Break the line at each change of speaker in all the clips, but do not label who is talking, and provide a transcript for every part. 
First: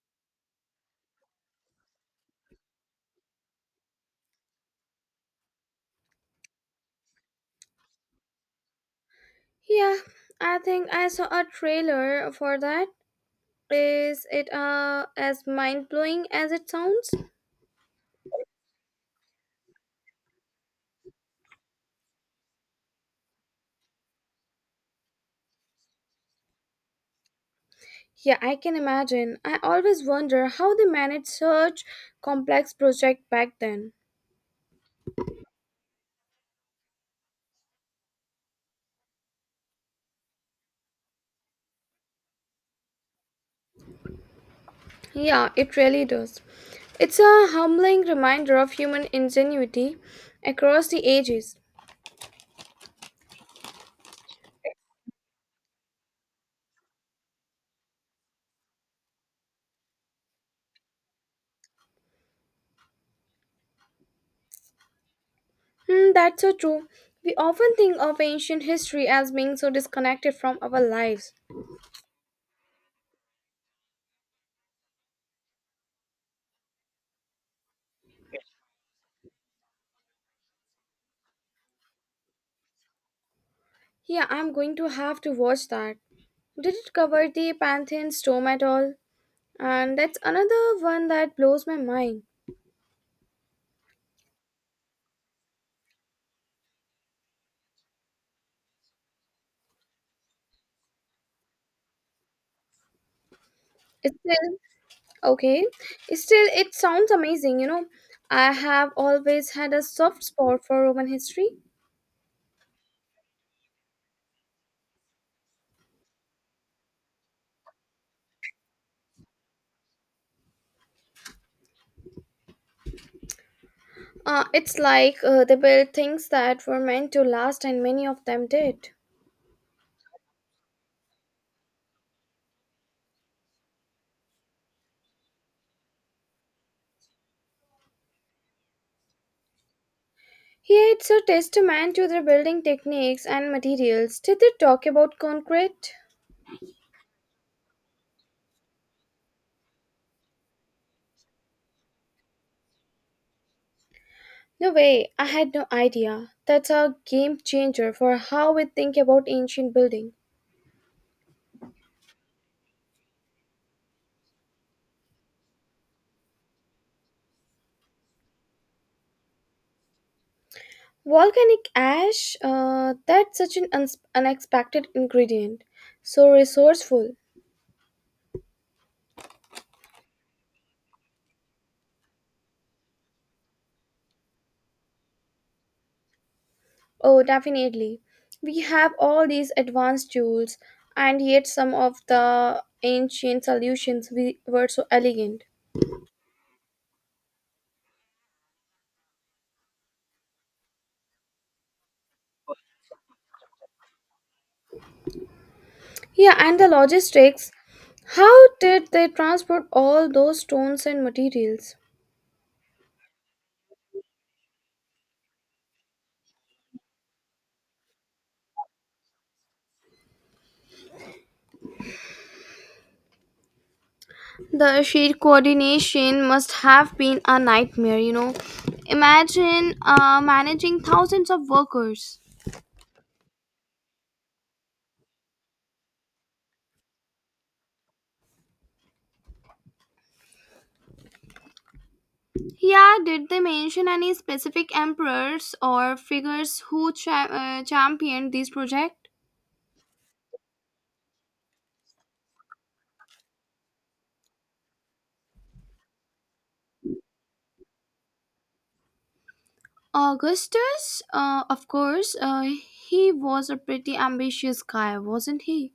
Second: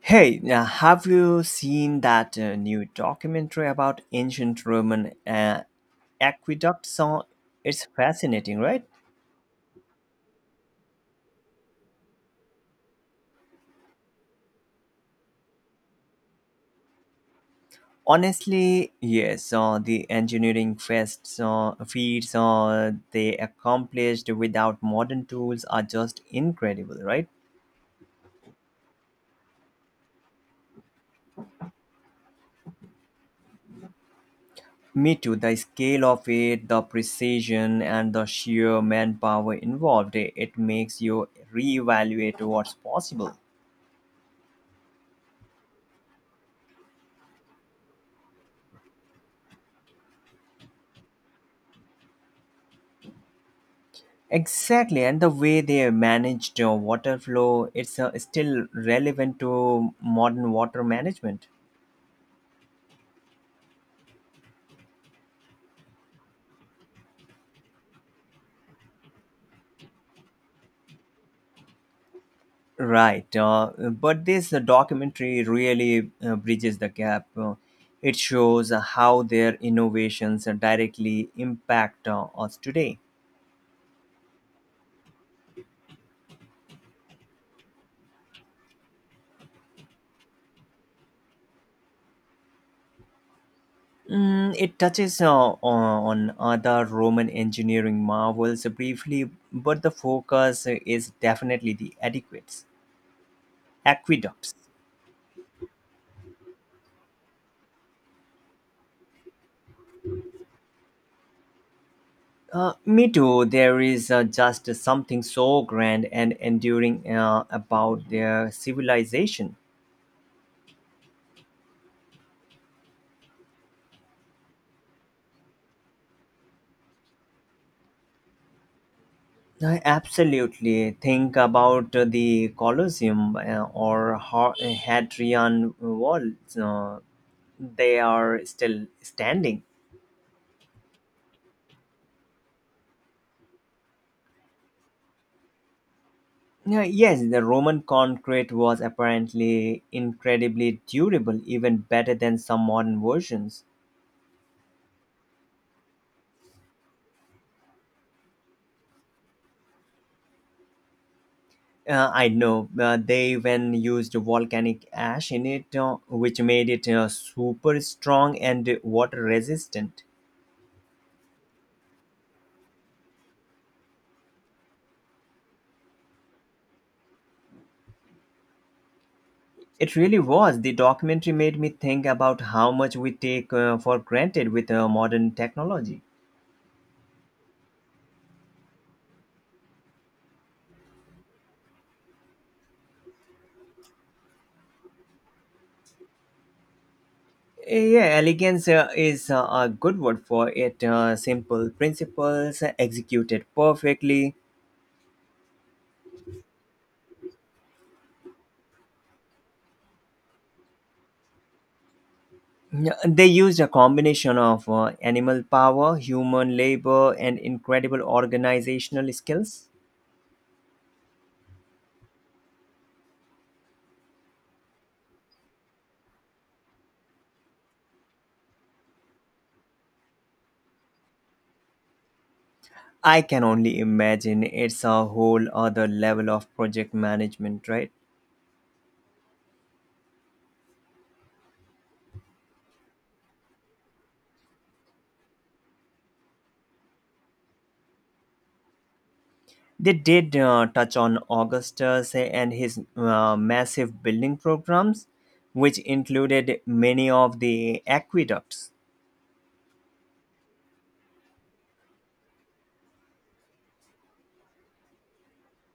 Hey, now have you seen that new documentary about ancient Roman aqueducts? It's fascinating, right?
Yeah, I think I saw a trailer for that. Is it as mind blowing as it sounds?
Honestly, yes. The engineering feats they accomplished without modern tools are just incredible, right?
Yeah, I can imagine. I always wonder how they managed such complex project back then.
Me too. The scale of it, the precision, and the sheer manpower involved, it makes you reevaluate what's possible.
Yeah, it really does. It's a humbling reminder of human ingenuity across the ages.
Exactly, and the way they managed water flow, it's still relevant to modern water management.
That's so true. We often think of ancient history as being so disconnected from our lives.
Right, but this documentary really bridges the gap. It shows how their innovations directly impact us today.
Yeah, I'm going to have to watch that. Did it cover the Pantheon storm at all? And that's another one that blows my mind.
Mm, it touches on other Roman engineering marvels briefly, but the focus is definitely the
It's
aqueducts.
still okay. It's still, it sounds amazing, I have always had a soft spot for Roman history.
Me too. There is just something so grand and enduring about their civilization.
It's like they built things that were meant to last, and many of them did.
I absolutely think about the Colosseum or Hadrian Wall. Uh, they are still standing.
Here it's a testament to their building techniques and materials. Did they talk about concrete?
Yeah, yes, the Roman concrete was apparently incredibly durable, even better than some modern versions.
No way, I had no idea. That's a game changer for how we think about ancient building.
I know they even used volcanic ash in it, which made it super strong and water resistant.
Volcanic ash, that's such an unexpected ingredient. So resourceful.
It really was. The documentary made me think about how much we take for granted with modern technology.
Oh, definitely. We have all these advanced tools, and yet some of the ancient solutions we were so elegant.
Yeah, elegance is a good word for it. Simple principles executed perfectly.
Yeah, and the logistics. How did they transport all those stones and materials?
Yeah, they used a combination of animal power, human labor, and incredible organizational skills.
The sheer coordination must have been a nightmare, Imagine managing thousands of workers.
I can only imagine it's a whole other level of project management, right?
Yeah, did they mention any specific emperors or figures who championed this project?
They did touch on Augustus and his massive building programs, which included many of the aqueducts.
Augustus, of course, he was a pretty ambitious guy, wasn't he?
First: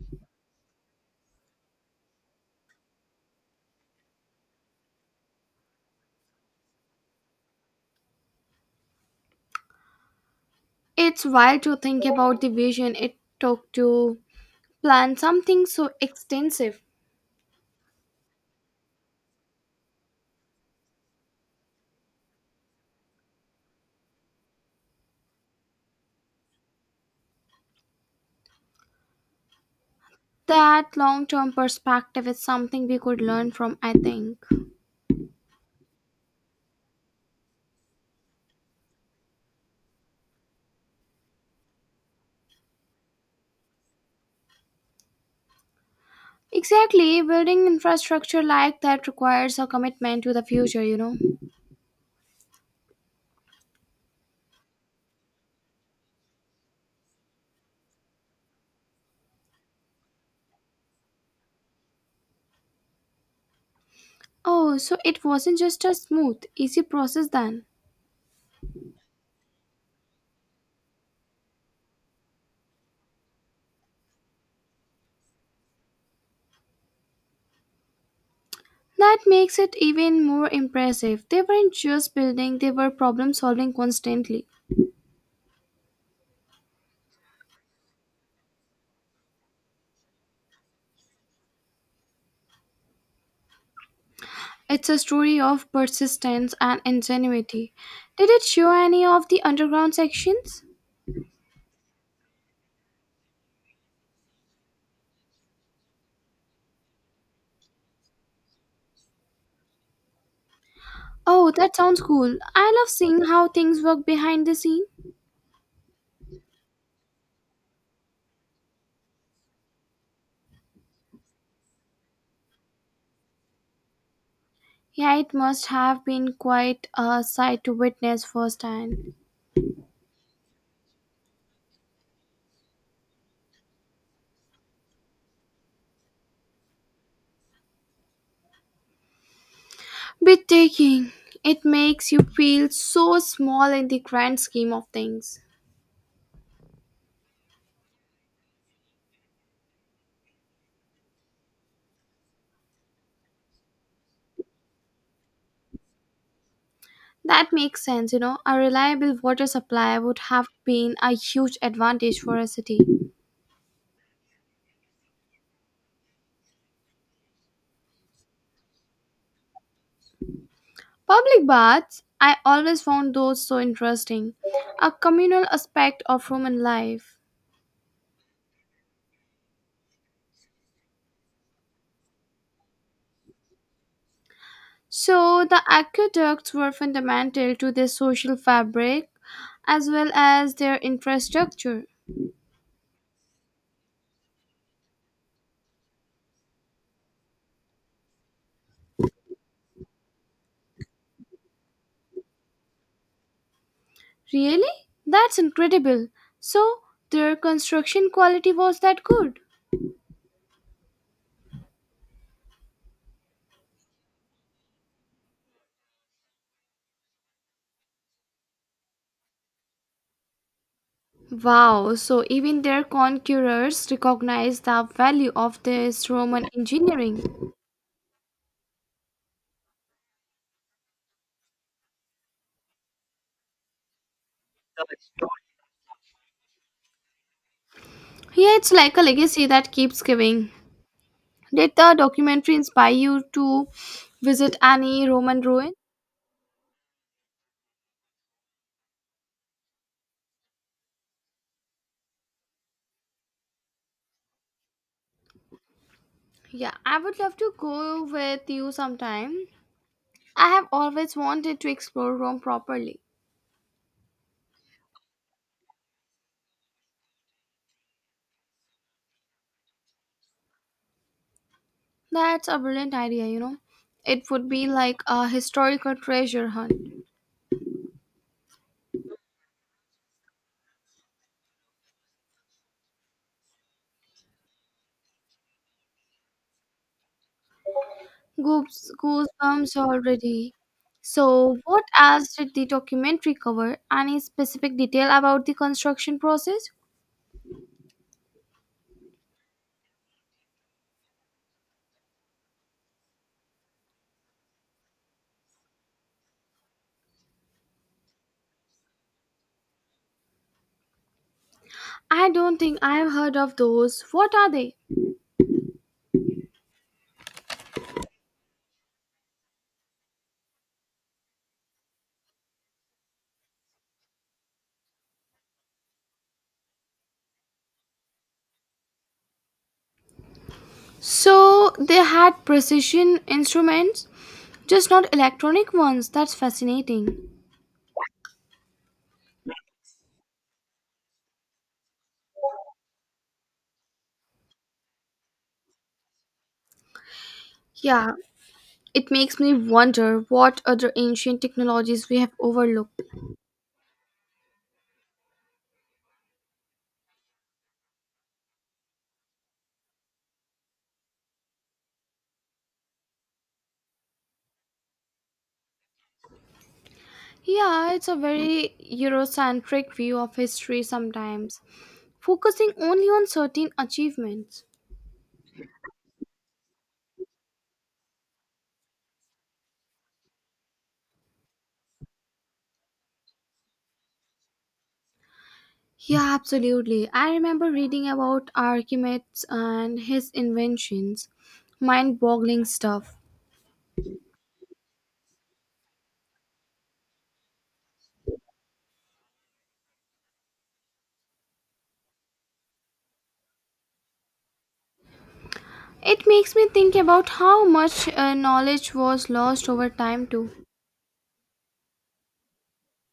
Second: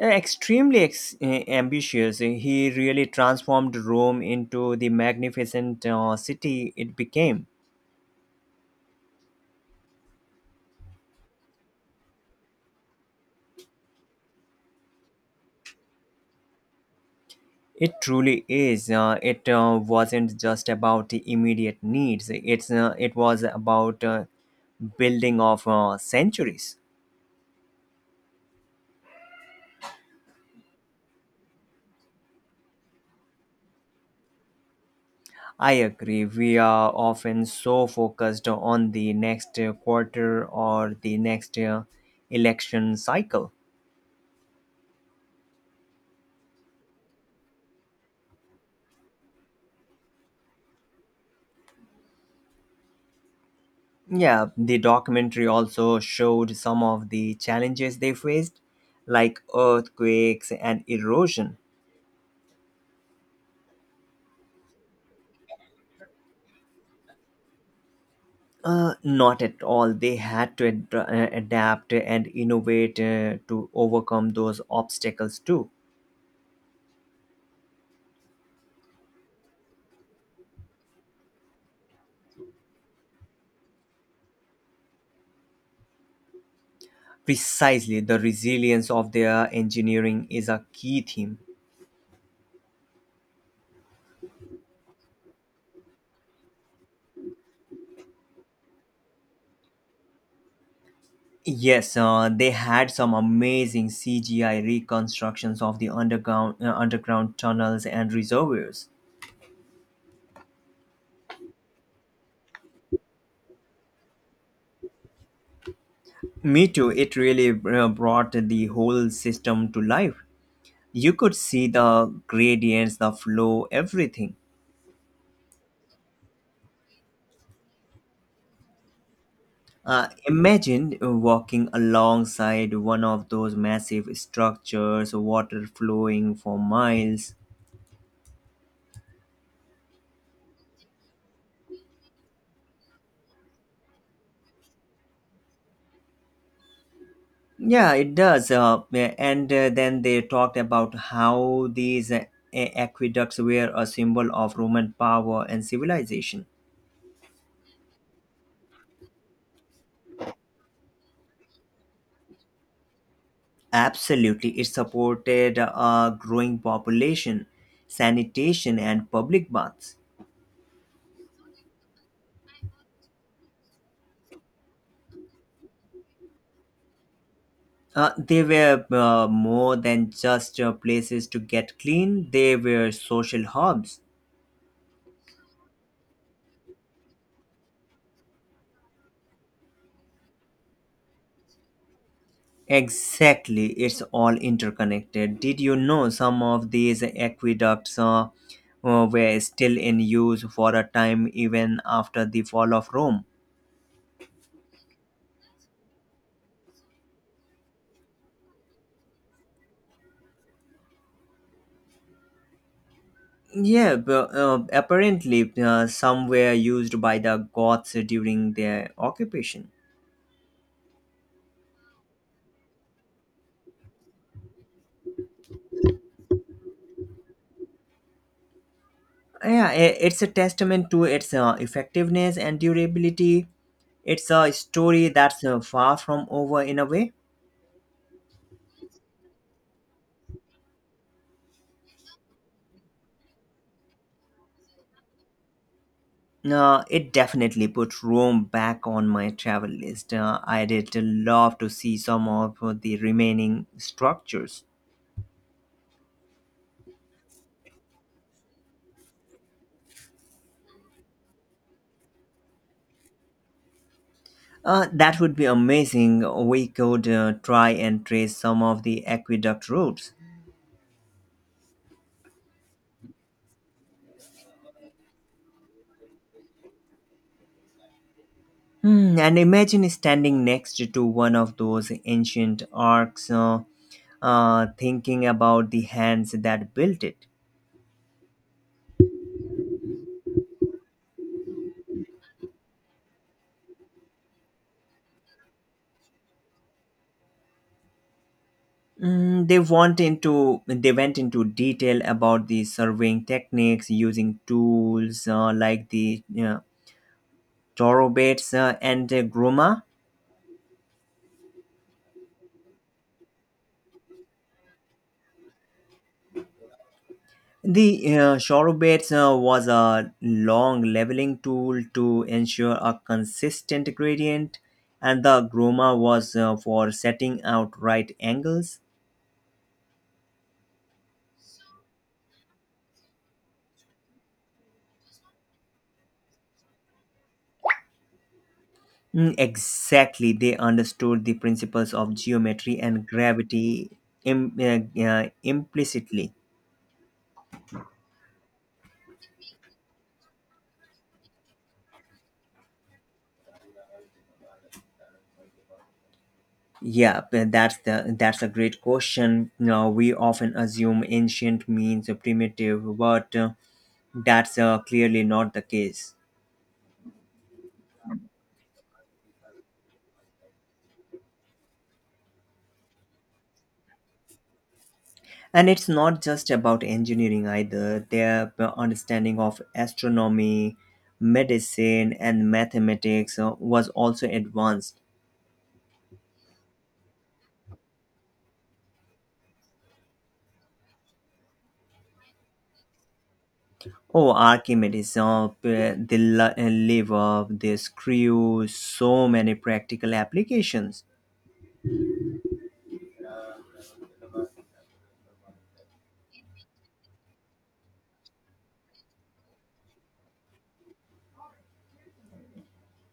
Extremely ambitious, he really transformed Rome into the magnificent city it became.
It's wild to think about the vision it took to plan something so extensive.
It truly is. It wasn't just about the immediate needs. It was about building of centuries.
That long term perspective is something we could learn from, I think.
I agree. We are often so focused on the next quarter or the next election cycle.
Exactly, building infrastructure like that requires a commitment to the future,
Yeah, the documentary also showed some of the challenges they faced, like earthquakes and erosion.
Oh, so it wasn't just a smooth, easy process then.
Not at all. They had to adapt and innovate to overcome those obstacles too.
That makes it even more impressive. They weren't just building, they were problem solving constantly.
Precisely, the resilience of their engineering is a key theme.
It's a story of persistence and ingenuity. Did it show any of the underground sections?
Yes, they had some amazing CGI reconstructions of the underground tunnels and reservoirs.
Oh, that sounds cool. I love seeing how things work behind the scene.
Me too. It really brought the whole system to life. You could see the gradients, the flow, everything.
Yeah, it must have been quite a sight to witness firsthand.
Imagine walking alongside one of those massive structures, water flowing for miles.
Breathtaking. It makes you feel so small in the grand scheme of things.
Yeah, it does. Yeah, and then they talked about how these aqueducts were a symbol of Roman power and civilization.
That makes sense, A reliable water supply would have been a huge advantage for a city.
Absolutely, it supported a growing population, sanitation, and public baths.
Public baths, I always found those so interesting, a communal aspect of Roman life.
They were more than just places to get clean, they were social hubs.
So, the aqueducts were fundamental to their social fabric as well as their infrastructure.
Exactly, it's all interconnected. Did you know some of these aqueducts were still in use for a time even after the fall of Rome?
Really? That's incredible. So, their construction quality was that good.
Yeah, but, apparently some were used by the Goths during their occupation.
Wow, so even their conquerors recognized the value of this Roman engineering.
Yeah, it's a testament to its effectiveness and durability. It's a story that's far from over in a way.
Yeah, it's like a legacy that keeps giving. Did the documentary inspire you to visit any Roman ruin?
It definitely put Rome back on my travel list. I'd love to see some of the remaining structures.
Yeah, I would love to go with you sometime. I have always wanted to explore Rome properly.
That would be amazing. We could try and trace some of the aqueduct routes.
That's a brilliant idea, It would be like a historical treasure hunt.
Hmm, and imagine standing next to one of those ancient arcs, thinking about the hands that built it.
Goose, goosebumps already. So, what else did the documentary cover? Any specific detail about the construction process?
Mm, they went into detail about the surveying techniques using tools like the chorobates and groma.
I don't think I have heard of those. What are they?
The chorobates was a long leveling tool to ensure a consistent gradient, and the groma was for setting out right angles.
So, they had precision instruments, just not electronic ones. That's fascinating.
Mm, exactly, they understood the principles of geometry and gravity implicitly.
Yeah, it makes me wonder what other ancient technologies we have overlooked.
Yeah, but that's a great question. Now we often assume ancient means primitive, but that's clearly not the case.
Yeah, it's a very Eurocentric view of history sometimes, focusing only on certain achievements.
And it's not just about engineering either. Their understanding of astronomy, medicine, and mathematics was also advanced.
Yeah, absolutely. I remember reading about Archimedes and his inventions. Mind boggling stuff.
Oh, Archimedes, lever, the screw, so many practical applications.
It makes me think about how much knowledge was lost over time, too.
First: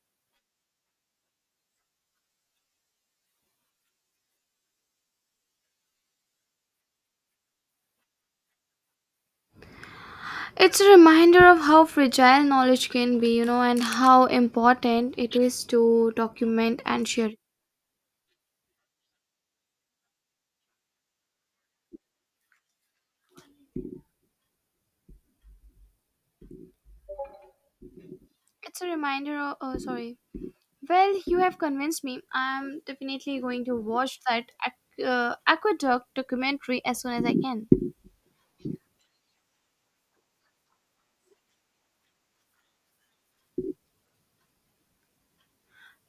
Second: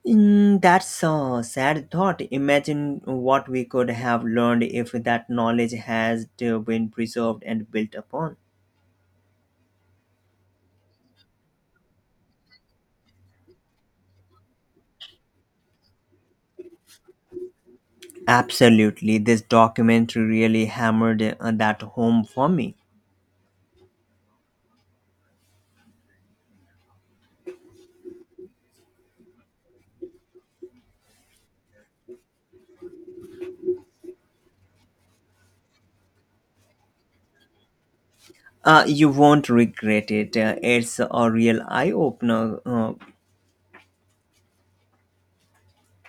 Mm, that's a sad thought. Imagine what we could have learned if that knowledge has been preserved and built upon.
It's a reminder of how fragile knowledge can be, and how important it is to document and share.
Absolutely, this documentary really hammered that home for me.
It's a reminder of. Oh, sorry. Well, you have convinced me. I'm definitely going to watch that aqueduct documentary as soon as I can.
You won't regret it. It's a real eye opener.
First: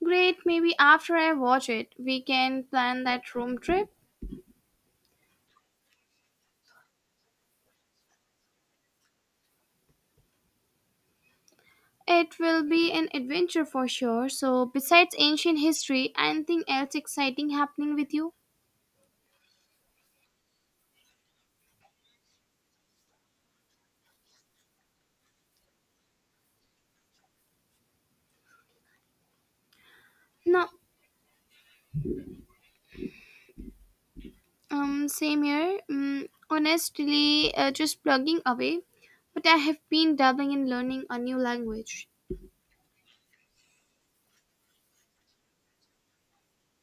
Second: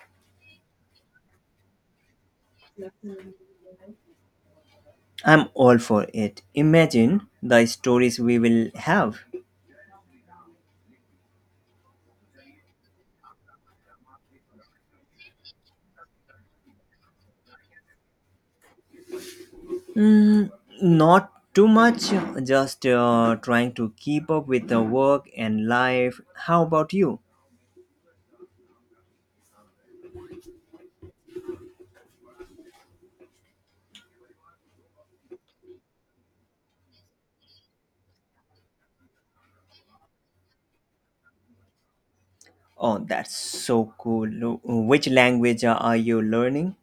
Great, maybe after I watch it, we can plan that room trip.
I'm all for it. Imagine the stories we will have.
It will be an adventure for sure. So, besides ancient history, anything else exciting happening with you?
Not too much, just trying to keep up with the work and life. How about you?
No, same here. Honestly, just plugging away. But I have been dabbling in learning a new language.
Oh, that's so cool. Which language are you learning?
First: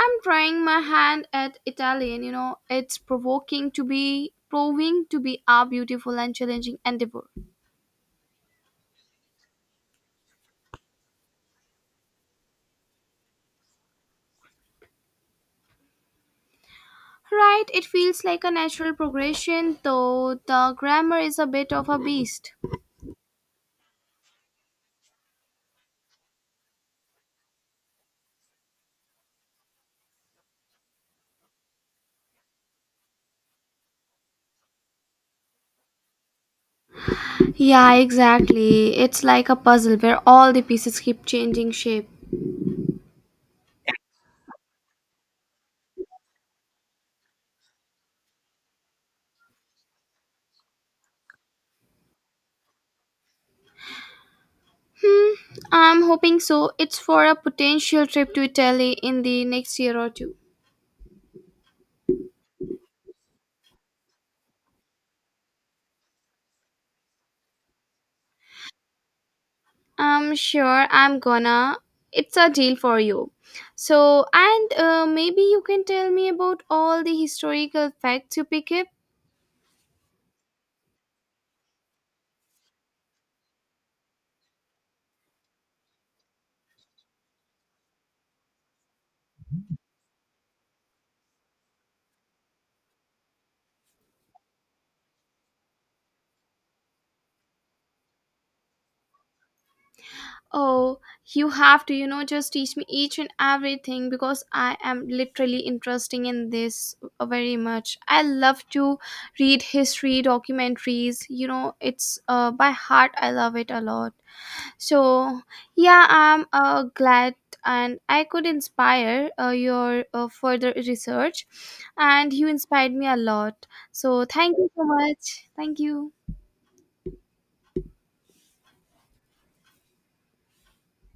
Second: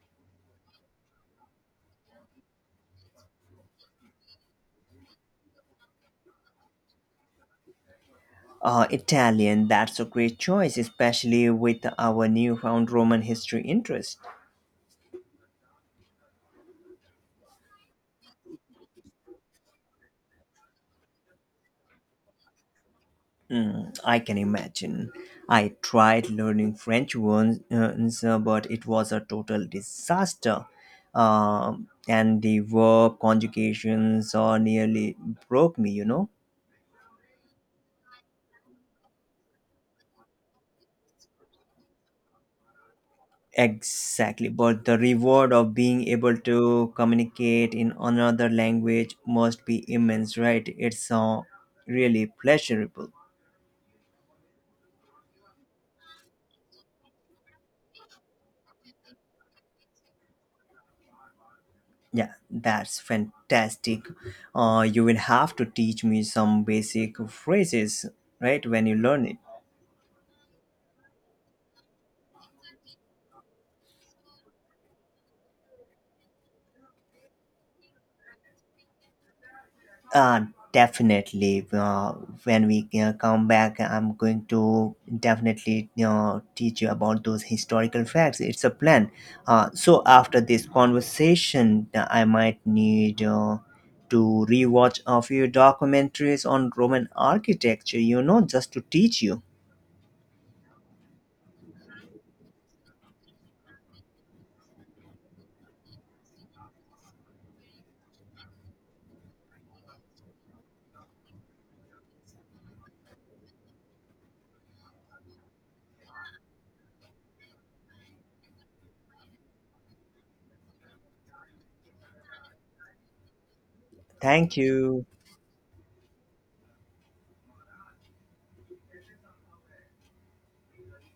I'm trying my hand at Italian. You know, it's provoking to be proving to be a beautiful and challenging endeavor.
Italian, that's a great choice, especially with our newfound Roman history interest.
Right, it feels like a natural progression, though the grammar is a bit of a beast.
Mm, I can imagine. I tried learning French once, but it was a total disaster. And the verb conjugations nearly broke me, you know.
Yeah, exactly. It's like a puzzle where all the pieces keep changing shape.
Exactly, but the reward of being able to communicate in another language must be immense, right? It's really pleasurable.
Hmm, I'm hoping so. It's for a potential trip to Italy in the next year or two.
Yeah, that's fantastic. You will have to teach me some basic phrases, right, when you learn it.
I'm sure I'm gonna. It's a deal for you. So, and maybe you can tell me about all the historical facts you pick up.
Uh, definitely. When we come back, I'm going to definitely, you know, teach you about those historical facts. It's a plan. So after this conversation, I might need to rewatch a few documentaries on Roman architecture. You know, just to teach you.
Oh, you have to, just teach me each and everything because I am literally interested in this very much. I love to read history documentaries, it's by heart, I love it a lot. So, yeah, I'm glad and I could inspire your further research, and you inspired me a lot. So,
Thank
thank you so
you.
much. Thank you.